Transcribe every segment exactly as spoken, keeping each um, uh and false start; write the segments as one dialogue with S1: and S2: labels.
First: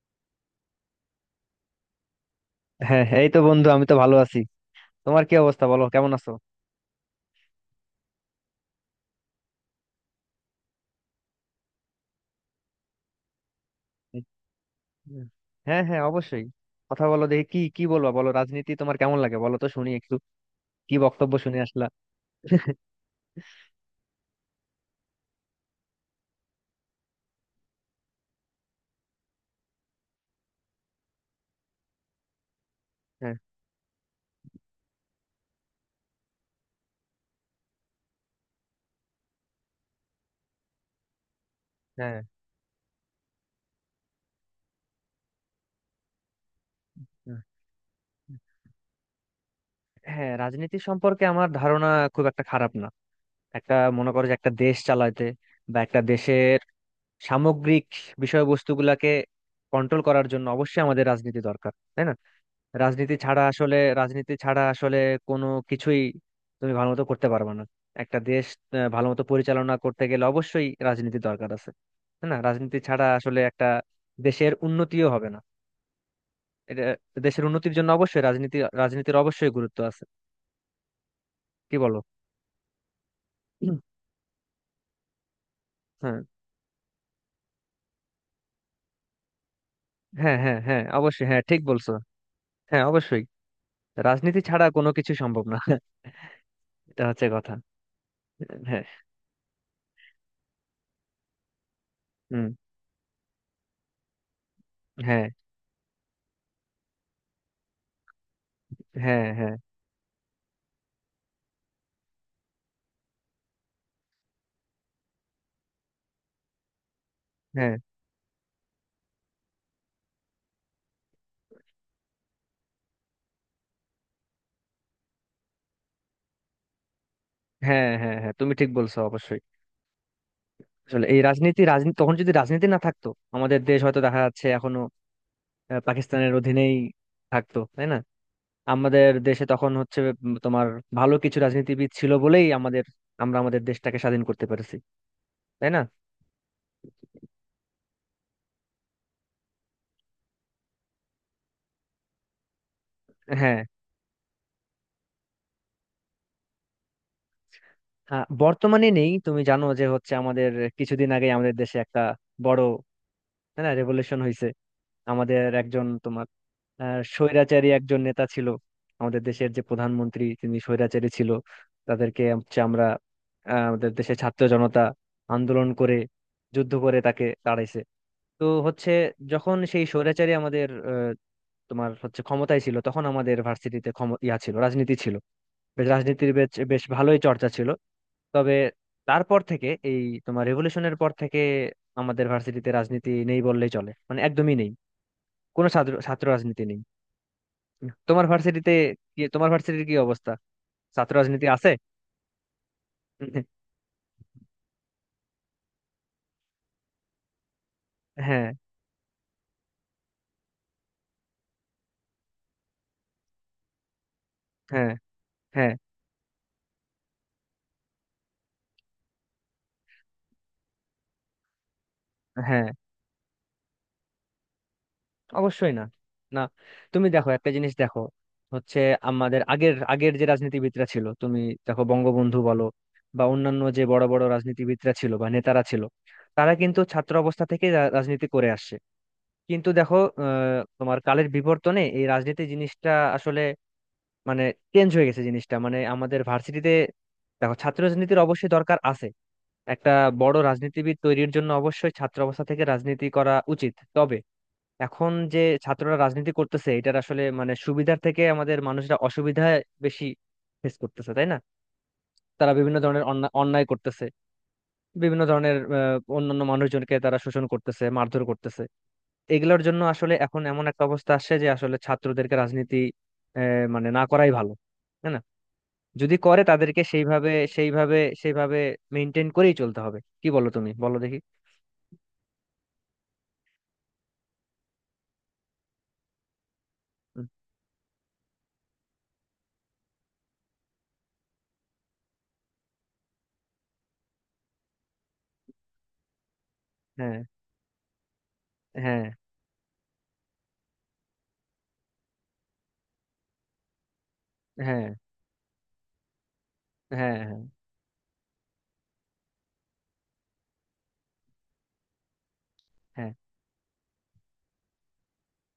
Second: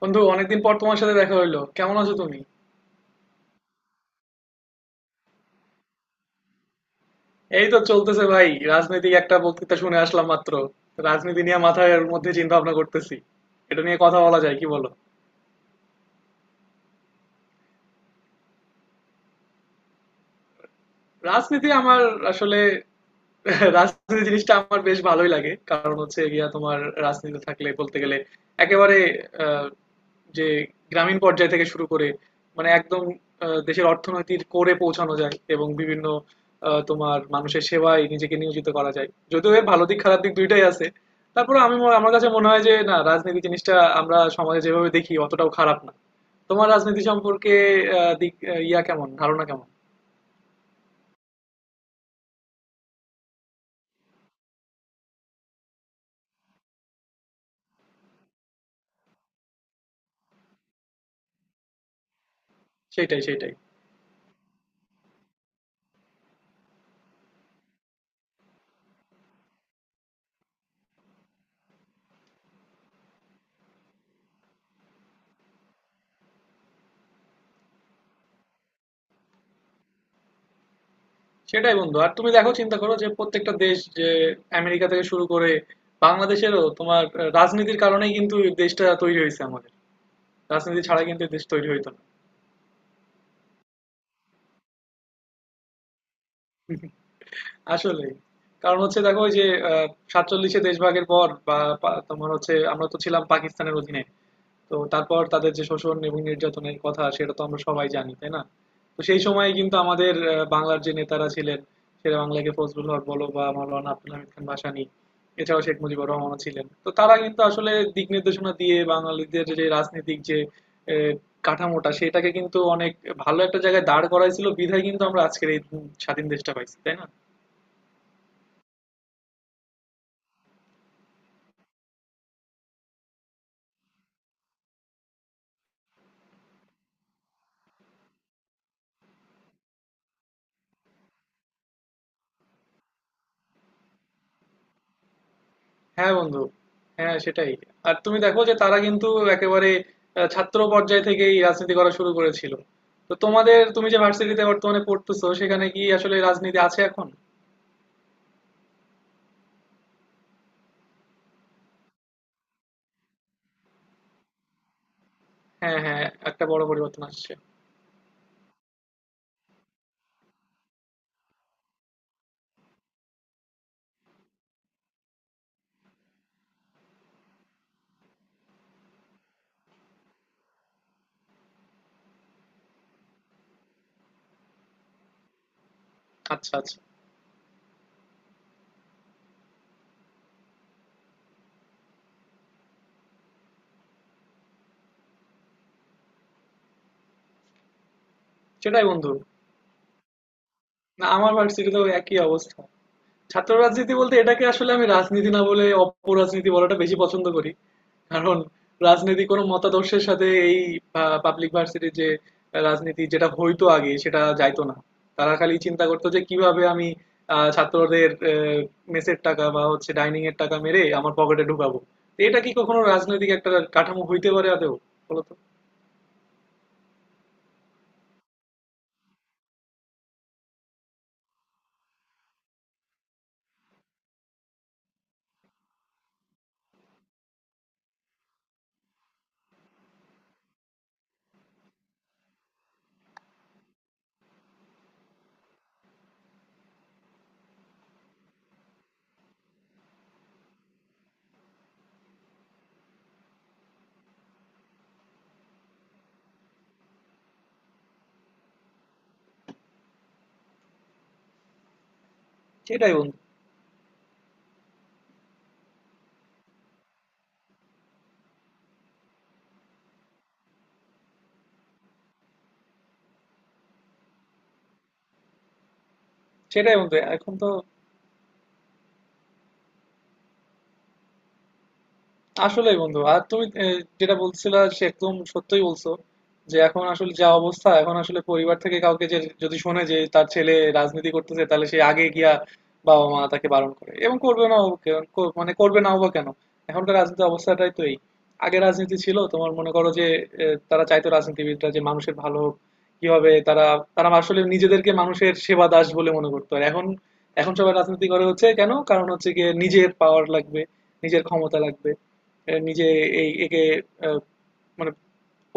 S1: বন্ধু, অনেকদিন পর তোমার সাথে দেখা হইলো। কেমন আছো তুমি?
S2: হ্যাঁ হ্যাঁ, এই তো বন্ধু, আমি তো ভালো আছি। তোমার কি অবস্থা? বলো কেমন আছো।
S1: এই তো চলতেছে ভাই। রাজনৈতিক একটা বক্তৃতা শুনে আসলাম মাত্র। রাজনীতি নিয়ে মাথার মধ্যে চিন্তা ভাবনা করতেছি। এটা নিয়ে কথা
S2: এই-
S1: বলা যায়, কি বলো?
S2: হ্যাঁ হ্যাঁ, অবশ্যই। কথা বলো দেখি, কি কি বলবা বলো। রাজনীতি তোমার কেমন লাগে বলো তো, শুনি একটু। কি বক্তব্য শুনে
S1: রাজনীতি
S2: আসলা?
S1: আমার, আসলে রাজনীতি জিনিসটা আমার বেশ ভালোই লাগে, কারণ হচ্ছে গিয়া তোমার রাজনীতি থাকলে বলতে গেলে একেবারে, আহ, যে গ্রামীণ পর্যায় থেকে শুরু করে মানে একদম
S2: হ্যাঁ
S1: আহ, দেশের অর্থনীতির কোরে পৌঁছানো যায়, এবং বিভিন্ন আহ, তোমার মানুষের সেবায় নিজেকে নিয়োজিত করা যায়। যদিও এর ভালো দিক খারাপ দিক দুইটাই আছে। তারপরে আমি ম- আমার
S2: হ্যাঁ।
S1: কাছে মনে হয় যে না, রাজনীতি জিনিসটা আমরা সমাজে যেভাবে দেখি অতটাও খারাপ না। তোমার রাজনীতি
S2: হ্যাঁ
S1: সম্পর্কে আহ, দিক আহ, ইয়া কেমন ধারণা, কেমন?
S2: হ্যাঁ, রাজনীতি সম্পর্কে আমার ধারণা খুব একটা খারাপ না। একটা, মনে করো যে, একটা দেশ চালাতে বা একটা দেশের সামগ্রিক বিষয়বস্তুগুলাকে কন্ট্রোল করার জন্য অবশ্যই আমাদের রাজনীতি দরকার, তাই না? রাজনীতি
S1: সেটাই
S2: ছাড়া
S1: সেটাই।
S2: আসলে রাজনীতি ছাড়া আসলে কোনো কিছুই তুমি ভালো মতো করতে পারবে না। একটা দেশ আহ, ভালো মতো পরিচালনা করতে গেলে অবশ্যই রাজনীতি দরকার আছে, তাই না? রাজনীতি ছাড়া আসলে একটা দেশের উন্নতিও হবে না। এটা, দেশের উন্নতির জন্য অবশ্যই রাজনীতি রাজনীতির অবশ্যই গুরুত্ব আছে। কি
S1: সেটাই বন্ধু,
S2: বলো?
S1: আর তুমি দেখো, চিন্তা করো যে প্রত্যেকটা
S2: হুম।
S1: দেশ, যে আমেরিকা থেকে শুরু করে
S2: হ্যাঁ
S1: বাংলাদেশেরও তোমার আহ, রাজনীতির কারণেই কিন্তু এই দেশটা তৈরি হয়েছে, আমাদের
S2: হ্যাঁ হ্যাঁ,
S1: রাজনীতি
S2: হ্যাঁ
S1: ছাড়া কিন্তু
S2: অবশ্যই,
S1: এই
S2: হ্যাঁ
S1: দেশ
S2: ঠিক
S1: তৈরি হইতো
S2: বলছো।
S1: না।
S2: হ্যাঁ অবশ্যই, রাজনীতি ছাড়া কোনো কিছু সম্ভব না। এটা হচ্ছে কথা।
S1: আসলে কারণ
S2: হ্যাঁ।
S1: হচ্ছে দেখো, ওই যে আহ, সাতচল্লিশে দেশ ভাগের পর বা পা- তোমার
S2: হুম।
S1: হচ্ছে আমরা তো ছিলাম পাকিস্তানের অধীনে। তো তারপর
S2: হ্যাঁ
S1: তাদের যে শোষণ এবং নির্যাতনের কথা, সেটা তো আমরা সবাই জানি, তাই না? তো সেই
S2: হ্যাঁ। হ্যাঁ।
S1: সময়ে
S2: হ্যাঁ
S1: কিন্তু আমাদের আহ, বাংলার যে নেতারা ছিলেন, শেরে বাংলাকে ফজলুল হক বলো বা মাওলানা আব্দুল হামিদ খান ভাসানী, এছাড়াও শেখ মুজিবুর রহমানও ছিলেন, তো তারা কিন্তু আসলে
S2: হ্যাঁ
S1: দিক নির্দেশনা দিয়ে বাঙালিদের যে রাজনৈতিক যে আহ, কাঠামোটা সেটাকে কিন্তু অনেক ভালো একটা জায়গায় দাঁড় করাইছিল বিধায় কিন্তু আমরা আজকের এই স্বাধীন দেশটা পাইছি, তাই না?
S2: হ্যাঁ। হ্যাঁ হ্যাঁ, তুমি ঠিক বলছো অবশ্যই। আসলে এই রাজনীতি রাজনীতি তখন যদি রাজনীতি না থাকতো, আমাদের দেশ হয়তো দেখা যাচ্ছে এখনো আহ, পাকিস্তানের অধীনেই থাকতো, তাই না? আমাদের দেশে তখন হচ্ছে উম, তোমার ভালো কিছু রাজনীতিবিদ ছিল বলেই আমাদের, আমরা আমাদের দেশটাকে স্বাধীন করতে পেরেছি, তাই না?
S1: হ্যাঁ বন্ধু। হ্যাঁ, সেটাই। আর তুমি দেখো যে তারা কিন্তু একেবারে আহ, ছাত্র পর্যায় থেকেই রাজনীতি করা শুরু করেছিল। তো
S2: হ্যাঁ।
S1: তোমাদের, তুমি যে ভার্সিটিতে বর্তমানে পড়তেছো, সেখানে কি আসলে রাজনীতি আছে এখন?
S2: হ্যাঁ, বর্তমানে নেই। তুমি জানো যে হচ্ছে, আমাদের কিছুদিন আগে আমাদের দেশে একটা বড়, তাই না, রেভলিউশন হয়েছে। আমাদের
S1: হ্যাঁ
S2: একজন
S1: হ্যাঁ,
S2: তোমার
S1: একটা বড়
S2: আহ
S1: পরিবর্তন আসছে।
S2: স্বৈরাচারী একজন নেতা ছিল, আমাদের দেশের যে প্রধানমন্ত্রী তিনি স্বৈরাচারী ছিল। তাদেরকে হচ্ছে আমরা আহ, আমাদের দেশের ছাত্র জনতা আন্দোলন করে, যুদ্ধ করে তাকে তাড়াইছে। তো হচ্ছে, যখন সেই স্বৈরাচারী আমাদের আহ, তোমার হচ্ছে ক্ষমতায় ছিল, তখন আমাদের ভার্সিটিতে ক্ষম- ইয়া ছিল, রাজনীতি ছিল, বেশ রাজনীতির বেশ
S1: আচ্ছা আচ্ছা।
S2: বেশ ভালোই চর্চা ছিল। তবে তারপর থেকে এই তোমার রেভলিউশনের পর থেকে আমাদের ভার্সিটিতে রাজনীতি নেই বললেই চলে, মানে একদমই নেই। কোনো ছাত্র ছাত্র রাজনীতি নেই তোমার ভার্সিটিতে।
S1: সেটাই বন্ধু।
S2: কি, তোমার ভার্সিটির কি অবস্থা?
S1: না,
S2: ছাত্র
S1: আমার
S2: রাজনীতি আছে?
S1: ভার্সিটিতেও একই অবস্থা। ছাত্র রাজনীতি বলতে এটাকে আসলে আমি রাজনীতি না বলে অপরাজনীতি বলাটা বেশি পছন্দ করি, কারণ
S2: হ্যাঁ
S1: রাজনীতি কোনো মতাদর্শের সাথে, এই পাবলিক ভার্সিটির যে রাজনীতি যেটা হইতো আগে, সেটা যাইতো না।
S2: হ্যাঁ
S1: তারা খালি
S2: হ্যাঁ।
S1: চিন্তা করতো যে কিভাবে আমি আহ, ছাত্রদের মেসের টাকা বা হচ্ছে ডাইনিং এর টাকা মেরে আমার পকেটে ঢুকাবো। তো এটা কি
S2: হ্যাঁ
S1: কখনো রাজনৈতিক একটা কাঠামো হইতে পারে আদৌ, বলতো?
S2: অবশ্যই না, না। তুমি দেখো একটা জিনিস দেখো, হচ্ছে, আমাদের আগের আগের যে রাজনীতিবিদরা ছিল, তুমি দেখো, বঙ্গবন্ধু বলো বা অন্যান্য যে বড় বড় রাজনীতিবিদরা ছিল বা নেতারা ছিল, তারা কিন্তু ছাত্র অবস্থা থেকে রা- রাজনীতি করে আসছে। কিন্তু দেখো, আহ, তোমার কালের বিবর্তনে এই রাজনীতি জিনিসটা আসলে মানে চেঞ্জ হয়ে গেছে জিনিসটা। মানে আমাদের ভার্সিটিতে, দেখো, ছাত্র রাজনীতির অবশ্যই দরকার আছে। একটা বড় রাজনীতিবিদ তৈরির জন্য অবশ্যই ছাত্র অবস্থা থেকে রাজনীতি করা উচিত, তবে এখন যে ছাত্ররা রাজনীতি করতেছে এটার আসলে মানে সুবিধার থেকে আমাদের মানুষরা অসুবিধা বেশি ফেস করতেছে, তাই না? তারা বিভিন্ন
S1: সেটাই
S2: ধরনের
S1: বন্ধু।
S2: অন্যা- অন্যায় করতেছে, বিভিন্ন ধরনের আহ, অন্যান্য মানুষজনকে তারা শোষণ করতেছে, মারধর করতেছে। এগুলোর জন্য আসলে এখন এমন একটা অবস্থা আসছে যে আসলে ছাত্রদেরকে রাজনীতি আহ, মানে না করাই ভালো, তাই না? যদি করে,
S1: সেটাই
S2: তাদেরকে
S1: বন্ধু,
S2: সেইভাবে
S1: এখন তো
S2: সেইভাবে সেইভাবে মেনটেন করেই চলতে হবে। কি বলো, তুমি বলো দেখি।
S1: আসলেই বন্ধু। আর তুমি আহ, যেটা বলছিলা সে একদম সত্যই বলছো। যে এখন আসলে যা অবস্থা, এখন আসলে পরিবার থেকে কাউকে, যে যদি শোনে যে তার ছেলে রাজনীতি করতেছে, তাহলে সে আগে গিয়া বাবা মা তাকে বারণ করে, এবং করবে না মানে করবে নাও বা কেন, এখনকার
S2: হ্যাঁ
S1: রাজনীতি অবস্থাটাই তো এই। আগে রাজনীতি
S2: হ্যাঁ
S1: ছিল, তোমার মনে করো যে আহ, তারা চাইতো রাজনীতিবিদরা যে মানুষের ভালো হোক। কিভাবে তারা, তারা আসলে
S2: হ্যাঁ।
S1: নিজেদেরকে মানুষের সেবা দাস বলে মনে করতো, আর এখন
S2: হ্যাঁ হ্যাঁ
S1: এখন সবাই রাজনীতি করে হচ্ছে কেন, কারণ হচ্ছে গিয়ে নিজের পাওয়ার লাগবে, নিজের ক্ষমতা লাগবে, এ নিজে,
S2: হ্যাঁ।
S1: এই একে আহ, মানে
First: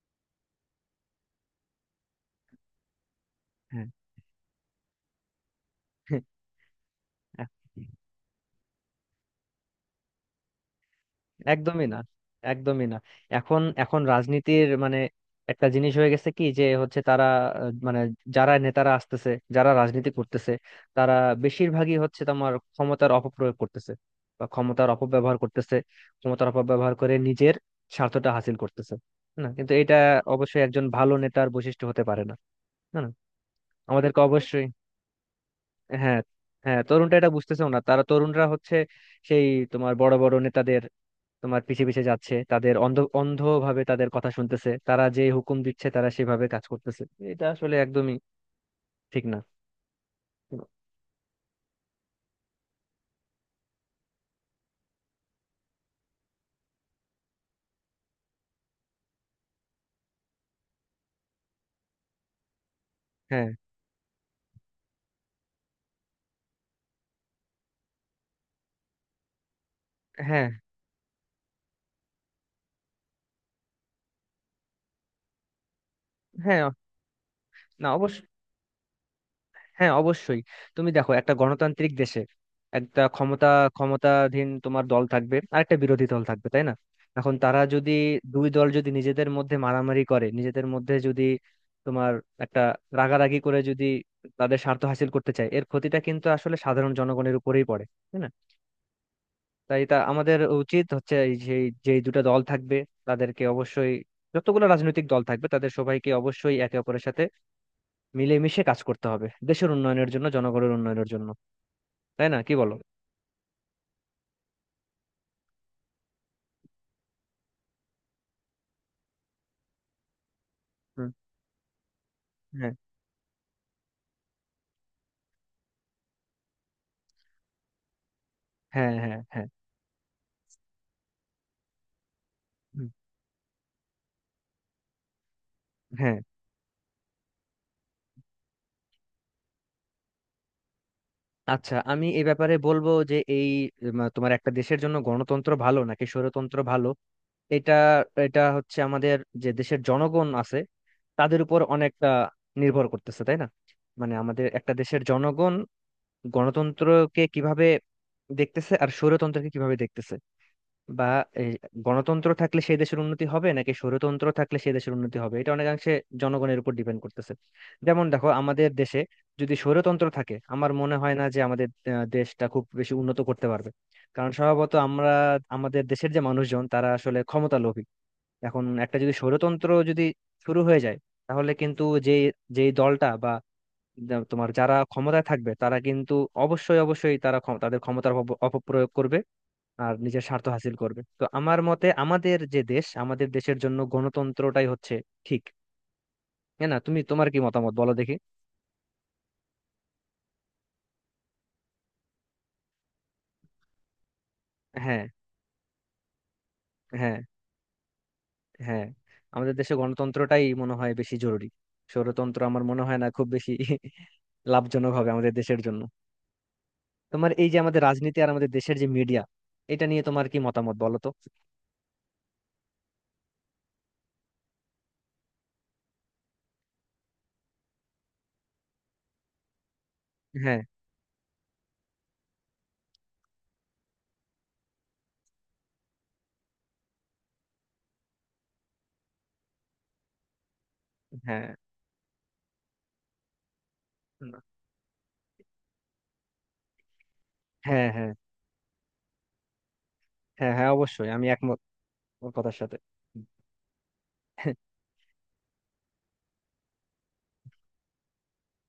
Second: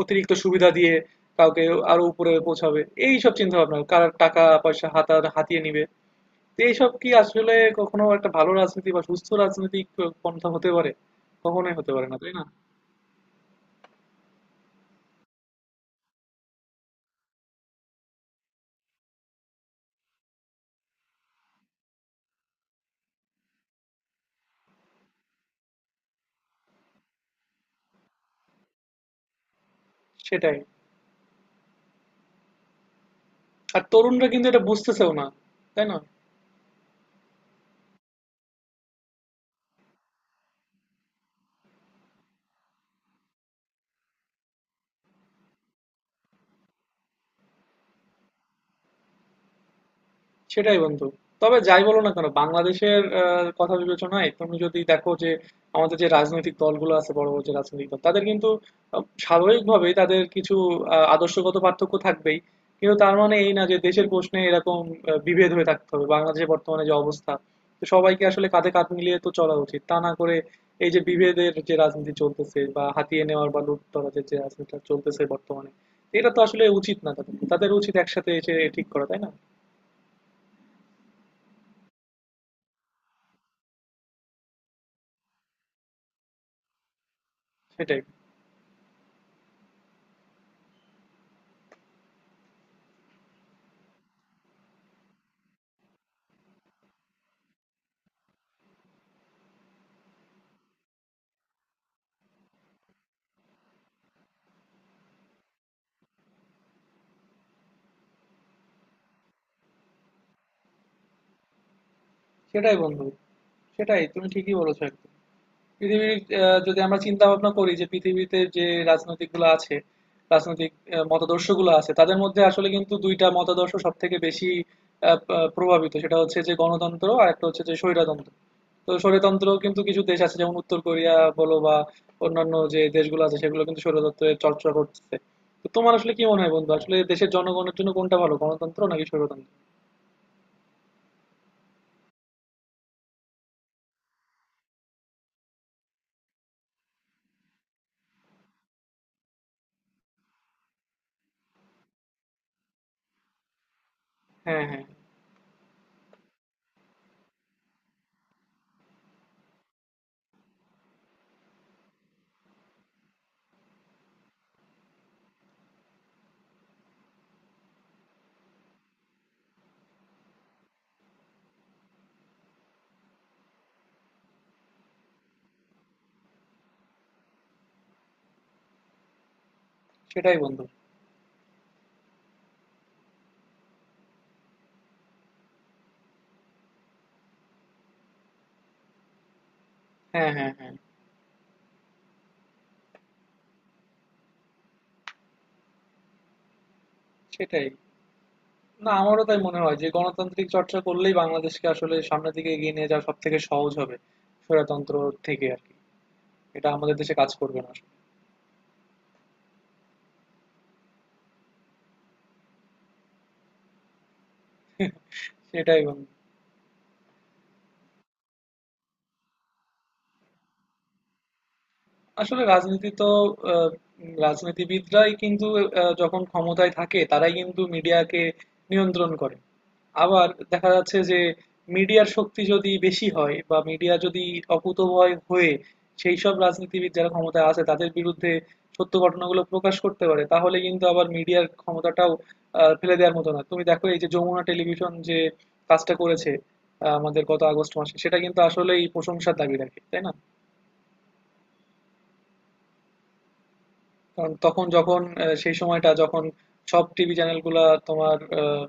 S1: অতিরিক্ত সুবিধা দিয়ে কাউকে আরো উপরে পৌঁছাবে। এইসব চিন্তা ভাবনা,
S2: হ্যাঁ
S1: কার টাকা পয়সা হাতার হাতিয়ে নিবে।
S2: হ্যাঁ,
S1: তো এইসব কি
S2: হ্যাঁ।
S1: আসলে কখনো একটা ভালো রাজনীতি বা সুস্থ রাজনৈতিক পন্থা হতে পারে? কখনোই
S2: একদমই
S1: হতে
S2: না,
S1: পারে না, তাই না?
S2: একদমই না। এখন এখন রাজনীতির মানে একটা জিনিস হয়ে গেছে, কি যে হচ্ছে, তারা আহ, মানে, যারা নেতারা আসতেছে, যারা রাজনীতি করতেছে, তারা বেশিরভাগই হচ্ছে তোমার ক্ষমতার অপপ্রয়োগ করতেছে বা ক্ষমতার অপব্যবহার করতেছে। ক্ষমতার অপব্যবহার করে নিজের স্বার্থটা হাসিল করতেছে। না, কিন্তু এটা
S1: সেটাই।
S2: অবশ্যই একজন ভালো নেতার বৈশিষ্ট্য হতে পারে না। না না?
S1: আর
S2: আমাদেরকে
S1: তরুণরা কিন্তু এটা
S2: অবশ্যই।
S1: বুঝতেছেও না, তাই না?
S2: হ্যাঁ। হ্যাঁ, তরুণরা এটা বুঝতেছেও না। তারা, তরুণরা হচ্ছে সেই তোমার বড় বড় নেতাদের তোমার পিছে পিছে যাচ্ছে, তাদের অন্ধ অন্ধভাবে তাদের কথা শুনতেছে, তারা যে হুকুম দিচ্ছে তারা সেভাবে কাজ করতেছে। এটা আসলে একদমই ঠিক না।
S1: সেটাই বন্ধু। তবে যাই বলো না কেন, বাংলাদেশের আহ, কথা বিবেচনায় তুমি যদি দেখো যে আমাদের যে রাজনৈতিক দলগুলো আছে, বড় বড় যে রাজনৈতিক দল, তাদের কিন্তু আহ, স্বাভাবিকভাবেই তাদের কিছু আহ, আদর্শগত পার্থক্য থাকবেই। কিন্তু তার মানে
S2: হ্যাঁ।
S1: এই না যে দেশের প্রশ্নে এরকম আহ, বিভেদ হয়ে থাকতে হবে। বাংলাদেশের বর্তমানে যে অবস্থা, তো সবাইকে আসলে কাঁধে কাঁধ মিলিয়ে তো চলা উচিত। তা না করে
S2: হ্যাঁ
S1: এই যে বিভেদের যে রাজনীতি চলতেছে বা হাতিয়ে নেওয়ার বা লুট তরাজের যে রাজনীতিটা চলতেছে বর্তমানে, এটা তো
S2: হ্যাঁ,
S1: আসলে উচিত না। তাদের তাদের
S2: না
S1: উচিত
S2: অবশ্যই,
S1: একসাথে এসে ঠিক করা, তাই না?
S2: হ্যাঁ অবশ্যই। তুমি দেখো, একটা গণতান্ত্রিক দেশে একটা ক্ষমতা ক্ষমতাধীন তোমার দল থাকবে আর একটা বিরোধী দল থাকবে, তাই না? এখন তারা যদি,
S1: সেটাই।
S2: দুই দল যদি নিজেদের মধ্যে মারামারি করে, নিজেদের মধ্যে যদি তোমার একটা রাগারাগি করে, যদি তাদের স্বার্থ হাসিল করতে চায়, এর ক্ষতিটা কিন্তু আসলে সাধারণ জনগণের উপরেই পড়ে, তাই না? তাই এটা আমাদের উচিত হচ্ছে, এই যে যেই দুটো দল থাকবে তাদেরকে অবশ্যই, যতগুলো রাজনৈতিক দল থাকবে তাদের সবাইকে অবশ্যই একে অপরের সাথে মিলেমিশে কাজ করতে হবে দেশের উন্নয়নের জন্য, জনগণের উন্নয়নের জন্য। তাই না, কি বলো?
S1: সেটাই বন্ধু, সেটাই। তুমি ঠিকই বলেছো একদম। পৃথিবীর আহ, যদি আমরা চিন্তা ভাবনা করি যে পৃথিবীতে যে রাজনৈতিক গুলো আছে রাজনৈতিক
S2: হুম।
S1: মতাদর্শ গুলো আছে, তাদের মধ্যে আসলে
S2: হ্যাঁ
S1: কিন্তু দুইটা মতাদর্শ সব থেকে বেশি আহ, আহ, প্রভাবিত। সেটা হচ্ছে যে গণতন্ত্র, আর একটা হচ্ছে যে স্বৈরতন্ত্র। তো
S2: হ্যাঁ হ্যাঁ। হ্যাঁ
S1: স্বৈরতন্ত্র কিন্তু কিছু দেশ আছে যেমন উত্তর কোরিয়া বলো বা অন্যান্য যে
S2: হুম,
S1: দেশগুলো আছে, সেগুলো কিন্তু স্বৈরতন্ত্রের চর্চা করছে। তো তোমার আসলে
S2: হ্যাঁ।
S1: কি মনে হয় বন্ধু, আসলে দেশের জনগণের জন্য কোনটা ভালো, গণতন্ত্র নাকি স্বৈরতন্ত্র?
S2: আচ্ছা, আমি এই ব্যাপারে বলবো যে এই উম, তোমার একটা দেশের জন্য গণতন্ত্র ভালো নাকি স্বৈরতন্ত্র ভালো, এটা, এটা হচ্ছে আমাদের যে দেশের জনগণ আছে তাদের উপর অনেকটা নির্ভর করতেছে, তাই না? মানে আমাদের
S1: হ্যাঁ
S2: একটা
S1: হ্যাঁ।
S2: দেশের জনগণ গণতন্ত্রকে কিভাবে দেখতেছে আর স্বৈরতন্ত্রকে কিভাবে দেখতেছে, বা এই গণতন্ত্র থাকলে সেই দেশের উন্নতি হবে নাকি স্বৈরতন্ত্র থাকলে সেই দেশের উন্নতি হবে, এটা অনেকাংশে জনগণের উপর ডিপেন্ড করতেছে। যেমন দেখো, আমাদের দেশে যদি স্বৈরতন্ত্র থাকে, আমার মনে হয় না যে আমাদের আহ, দেশটা খুব বেশি উন্নত করতে পারবে। কারণ স্বভাবত আমরা, আমাদের দেশের যে মানুষজন তারা আসলে ক্ষমতা লোভী। এখন একটা যদি স্বৈরতন্ত্র যদি
S1: সেটাই
S2: শুরু
S1: বন্ধু।
S2: হয়ে যায়, তাহলে কিন্তু যে, যেই দলটা বা তোমার যারা ক্ষমতায় থাকবে তারা কিন্তু অবশ্যই অবশ্যই তারা ক্ষম- তাদের ক্ষমতার অপ- অপপ্রয়োগ করবে আর নিজের
S1: হ্যাঁ
S2: স্বার্থ
S1: হ্যাঁ
S2: হাসিল
S1: হ্যাঁ।
S2: করবে। তো আমার মতে আমাদের যে দেশ, আমাদের দেশের জন্য গণতন্ত্রটাই হচ্ছে ঠিক। হ্যাঁ না, তুমি তোমার কি
S1: সেটাই।
S2: মতামত বলো দেখি।
S1: না, আমারও তাই মনে হয় যে গণতান্ত্রিক চর্চা করলেই বাংলাদেশকে আসলে সামনের দিকে এগিয়ে নিয়ে যাওয়া সব থেকে সহজ হবে। স্বৈরতন্ত্র
S2: হ্যাঁ
S1: থেকে আর কি, এটা আমাদের দেশে
S2: হ্যাঁ
S1: কাজ করবে না আসলে।
S2: হ্যাঁ। আমাদের দেশে গণতন্ত্রটাই মনে হয় বেশি জরুরি, স্বৈরতন্ত্র আমার মনে হয় না খুব বেশি লাভজনক হবে আমাদের দেশের জন্য।
S1: সেটাই বন্ধু।
S2: তোমার এই যে আমাদের রাজনীতি আর আমাদের দেশের যে মিডিয়া, এটা নিয়ে তোমার কি মতামত বলো তো।
S1: আসলে রাজনীতি তো আহ, উম, রাজনীতিবিদরাই কিন্তু আহ, যখন ক্ষমতায় থাকে তারাই কিন্তু মিডিয়াকে নিয়ন্ত্রণ করে। আবার
S2: হ্যাঁ।
S1: দেখা যাচ্ছে যে মিডিয়ার শক্তি যদি বেশি হয় বা মিডিয়া যদি অকুতোভয় হয়ে সেই সব রাজনীতিবিদ যারা ক্ষমতায় আছে তাদের বিরুদ্ধে সত্য ঘটনাগুলো প্রকাশ করতে পারে, তাহলে কিন্তু আবার মিডিয়ার
S2: হ্যাঁ
S1: ক্ষমতাটাও আহ, ফেলে দেওয়ার মতো না। তুমি দেখো এই যে যমুনা টেলিভিশন যে কাজটা করেছে আহ, আমাদের গত আগস্ট
S2: হ্যাঁ।
S1: মাসে,
S2: হ্যাঁ
S1: সেটা কিন্তু আসলেই প্রশংসার দাবি রাখে, তাই না?
S2: হ্যাঁ হ্যাঁ, অবশ্যই আমি একমত ওর কথার সাথে।
S1: কারণ তখন যখন আহ, সেই সময়টা যখন সব টিভি চ্যানেলগুলা তোমার আহ,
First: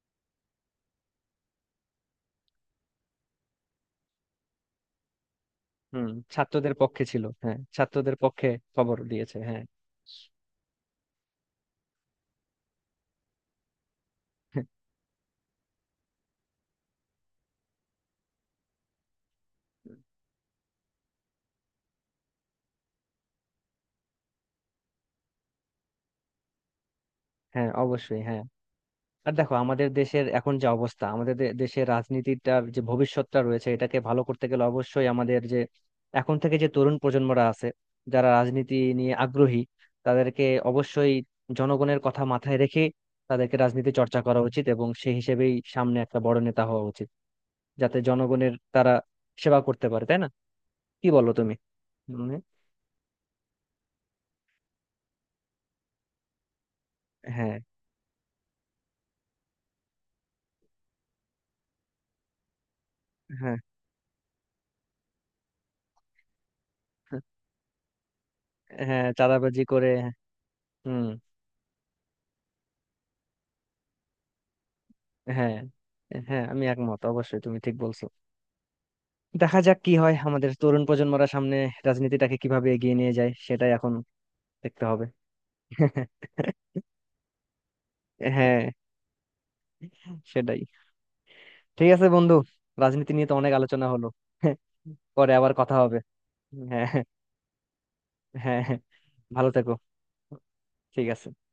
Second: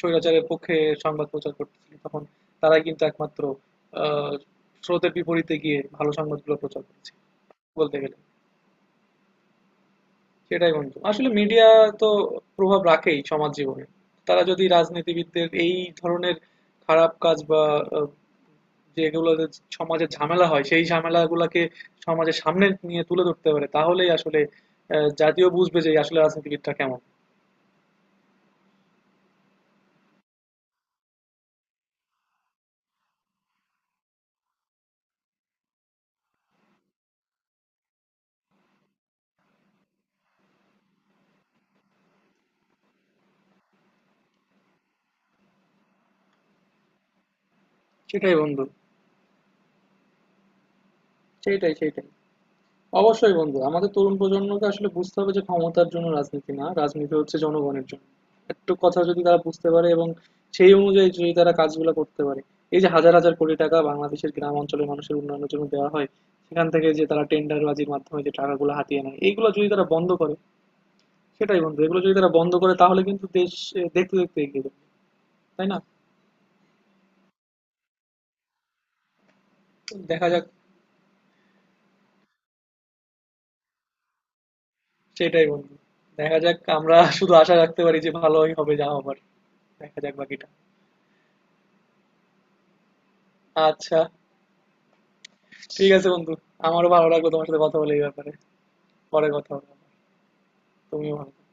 S1: স্বৈরাচারের পক্ষে সংবাদ প্রচার করতেছিল, তখন তারাই কিন্তু একমাত্র আহ, স্রোতের বিপরীতে গিয়ে
S2: হুম।
S1: ভালো সংবাদগুলো
S2: ছাত্রদের
S1: প্রচার
S2: পক্ষে
S1: করছে
S2: ছিল, হ্যাঁ
S1: বলতে গেলে।
S2: ছাত্রদের পক্ষে খবর দিয়েছে, হ্যাঁ।
S1: সেটাই বন্ধু। আসলে মিডিয়া তো প্রভাব রাখেই সমাজ জীবনে। তারা যদি রাজনীতিবিদদের এই ধরনের খারাপ কাজ বা আহ, যেগুলো সমাজে ঝামেলা হয় সেই ঝামেলাগুলোকে সমাজের সামনে নিয়ে তুলে ধরতে পারে, তাহলেই আসলে আহ, জাতীয় বুঝবে যে আসলে রাজনীতিবিদটা কেমন।
S2: হ্যাঁ অবশ্যই, হ্যাঁ। আর দেখো, আমাদের দেশের এখন যে অবস্থা, আমাদের দে- দেশের রাজনীতিটার যে ভবিষ্যৎটা রয়েছে, এটাকে ভালো করতে গেলে অবশ্যই আমাদের যে এখন থেকে যে তরুণ প্রজন্মরা আছে, যারা রাজনীতি নিয়ে আগ্রহী, তাদেরকে অবশ্যই জনগণের কথা মাথায় রেখে তাদেরকে রাজনীতি চর্চা করা উচিত এবং সেই হিসেবেই সামনে একটা বড় নেতা হওয়া উচিত, যাতে
S1: সেটাই
S2: জনগণের
S1: বন্ধু।
S2: তারা সেবা করতে পারে, তাই না? কি বলো তুমি?
S1: সেইটাই সেইটাই।
S2: মানে।
S1: অবশ্যই বন্ধু, আমাদের তরুণ প্রজন্মকে আসলে বুঝতে হবে যে ক্ষমতার জন্য রাজনীতি না, রাজনীতি হচ্ছে
S2: হ্যাঁ
S1: জনগণের জন্য। একটু কথা যদি তারা বুঝতে পারে এবং সেই অনুযায়ী যদি তারা কাজগুলো করতে পারে, এই যে হাজার হাজার কোটি
S2: হ্যাঁ
S1: টাকা বাংলাদেশের গ্রাম অঞ্চলের মানুষের উন্নয়নের জন্য দেওয়া হয়, সেখান থেকে যে তারা টেন্ডারবাজির মাধ্যমে যে টাকাগুলো হাতিয়ে
S2: হ্যাঁ,
S1: নেয়, এইগুলো
S2: চাঁদাবাজি
S1: যদি তারা
S2: করে।
S1: বন্ধ করে,
S2: হুম।
S1: সেটাই বন্ধু, এগুলো যদি তারা বন্ধ করে তাহলে কিন্তু দেশ এ, দেখতে দেখতে এগিয়ে যাবে,
S2: হ্যাঁ।
S1: তাই না?
S2: হ্যাঁ আমি একমত, অবশ্যই তুমি ঠিক বলছো। দেখা যাক কি হয়,
S1: দেখা যাক।
S2: আমাদের তরুণ প্রজন্মরা সামনে রাজনীতিটাকে কিভাবে এগিয়ে নিয়ে যায় সেটাই এখন দেখতে হবে।
S1: সেটাই বন্ধু, দেখা যাক। আমরা শুধু আশা রাখতে পারি যে ভালোই
S2: হ্যাঁ
S1: হবে যা হবার। দেখা যাক বাকিটা।
S2: সেটাই। ঠিক আছে বন্ধু, রাজনীতি নিয়ে তো অনেক আলোচনা
S1: আচ্ছা,
S2: হলো। পরে আবার কথা
S1: ঠিক
S2: হবে।
S1: আছে বন্ধু।
S2: হ্যাঁ
S1: আমারও ভালো লাগলো তোমার সাথে কথা বলে এই ব্যাপারে।
S2: হ্যাঁ হ্যাঁ,
S1: পরে
S2: ভালো
S1: কথা হবে
S2: থেকো।
S1: আবার।
S2: ঠিক
S1: তুমিও
S2: আছে।
S1: ভালো থেকো।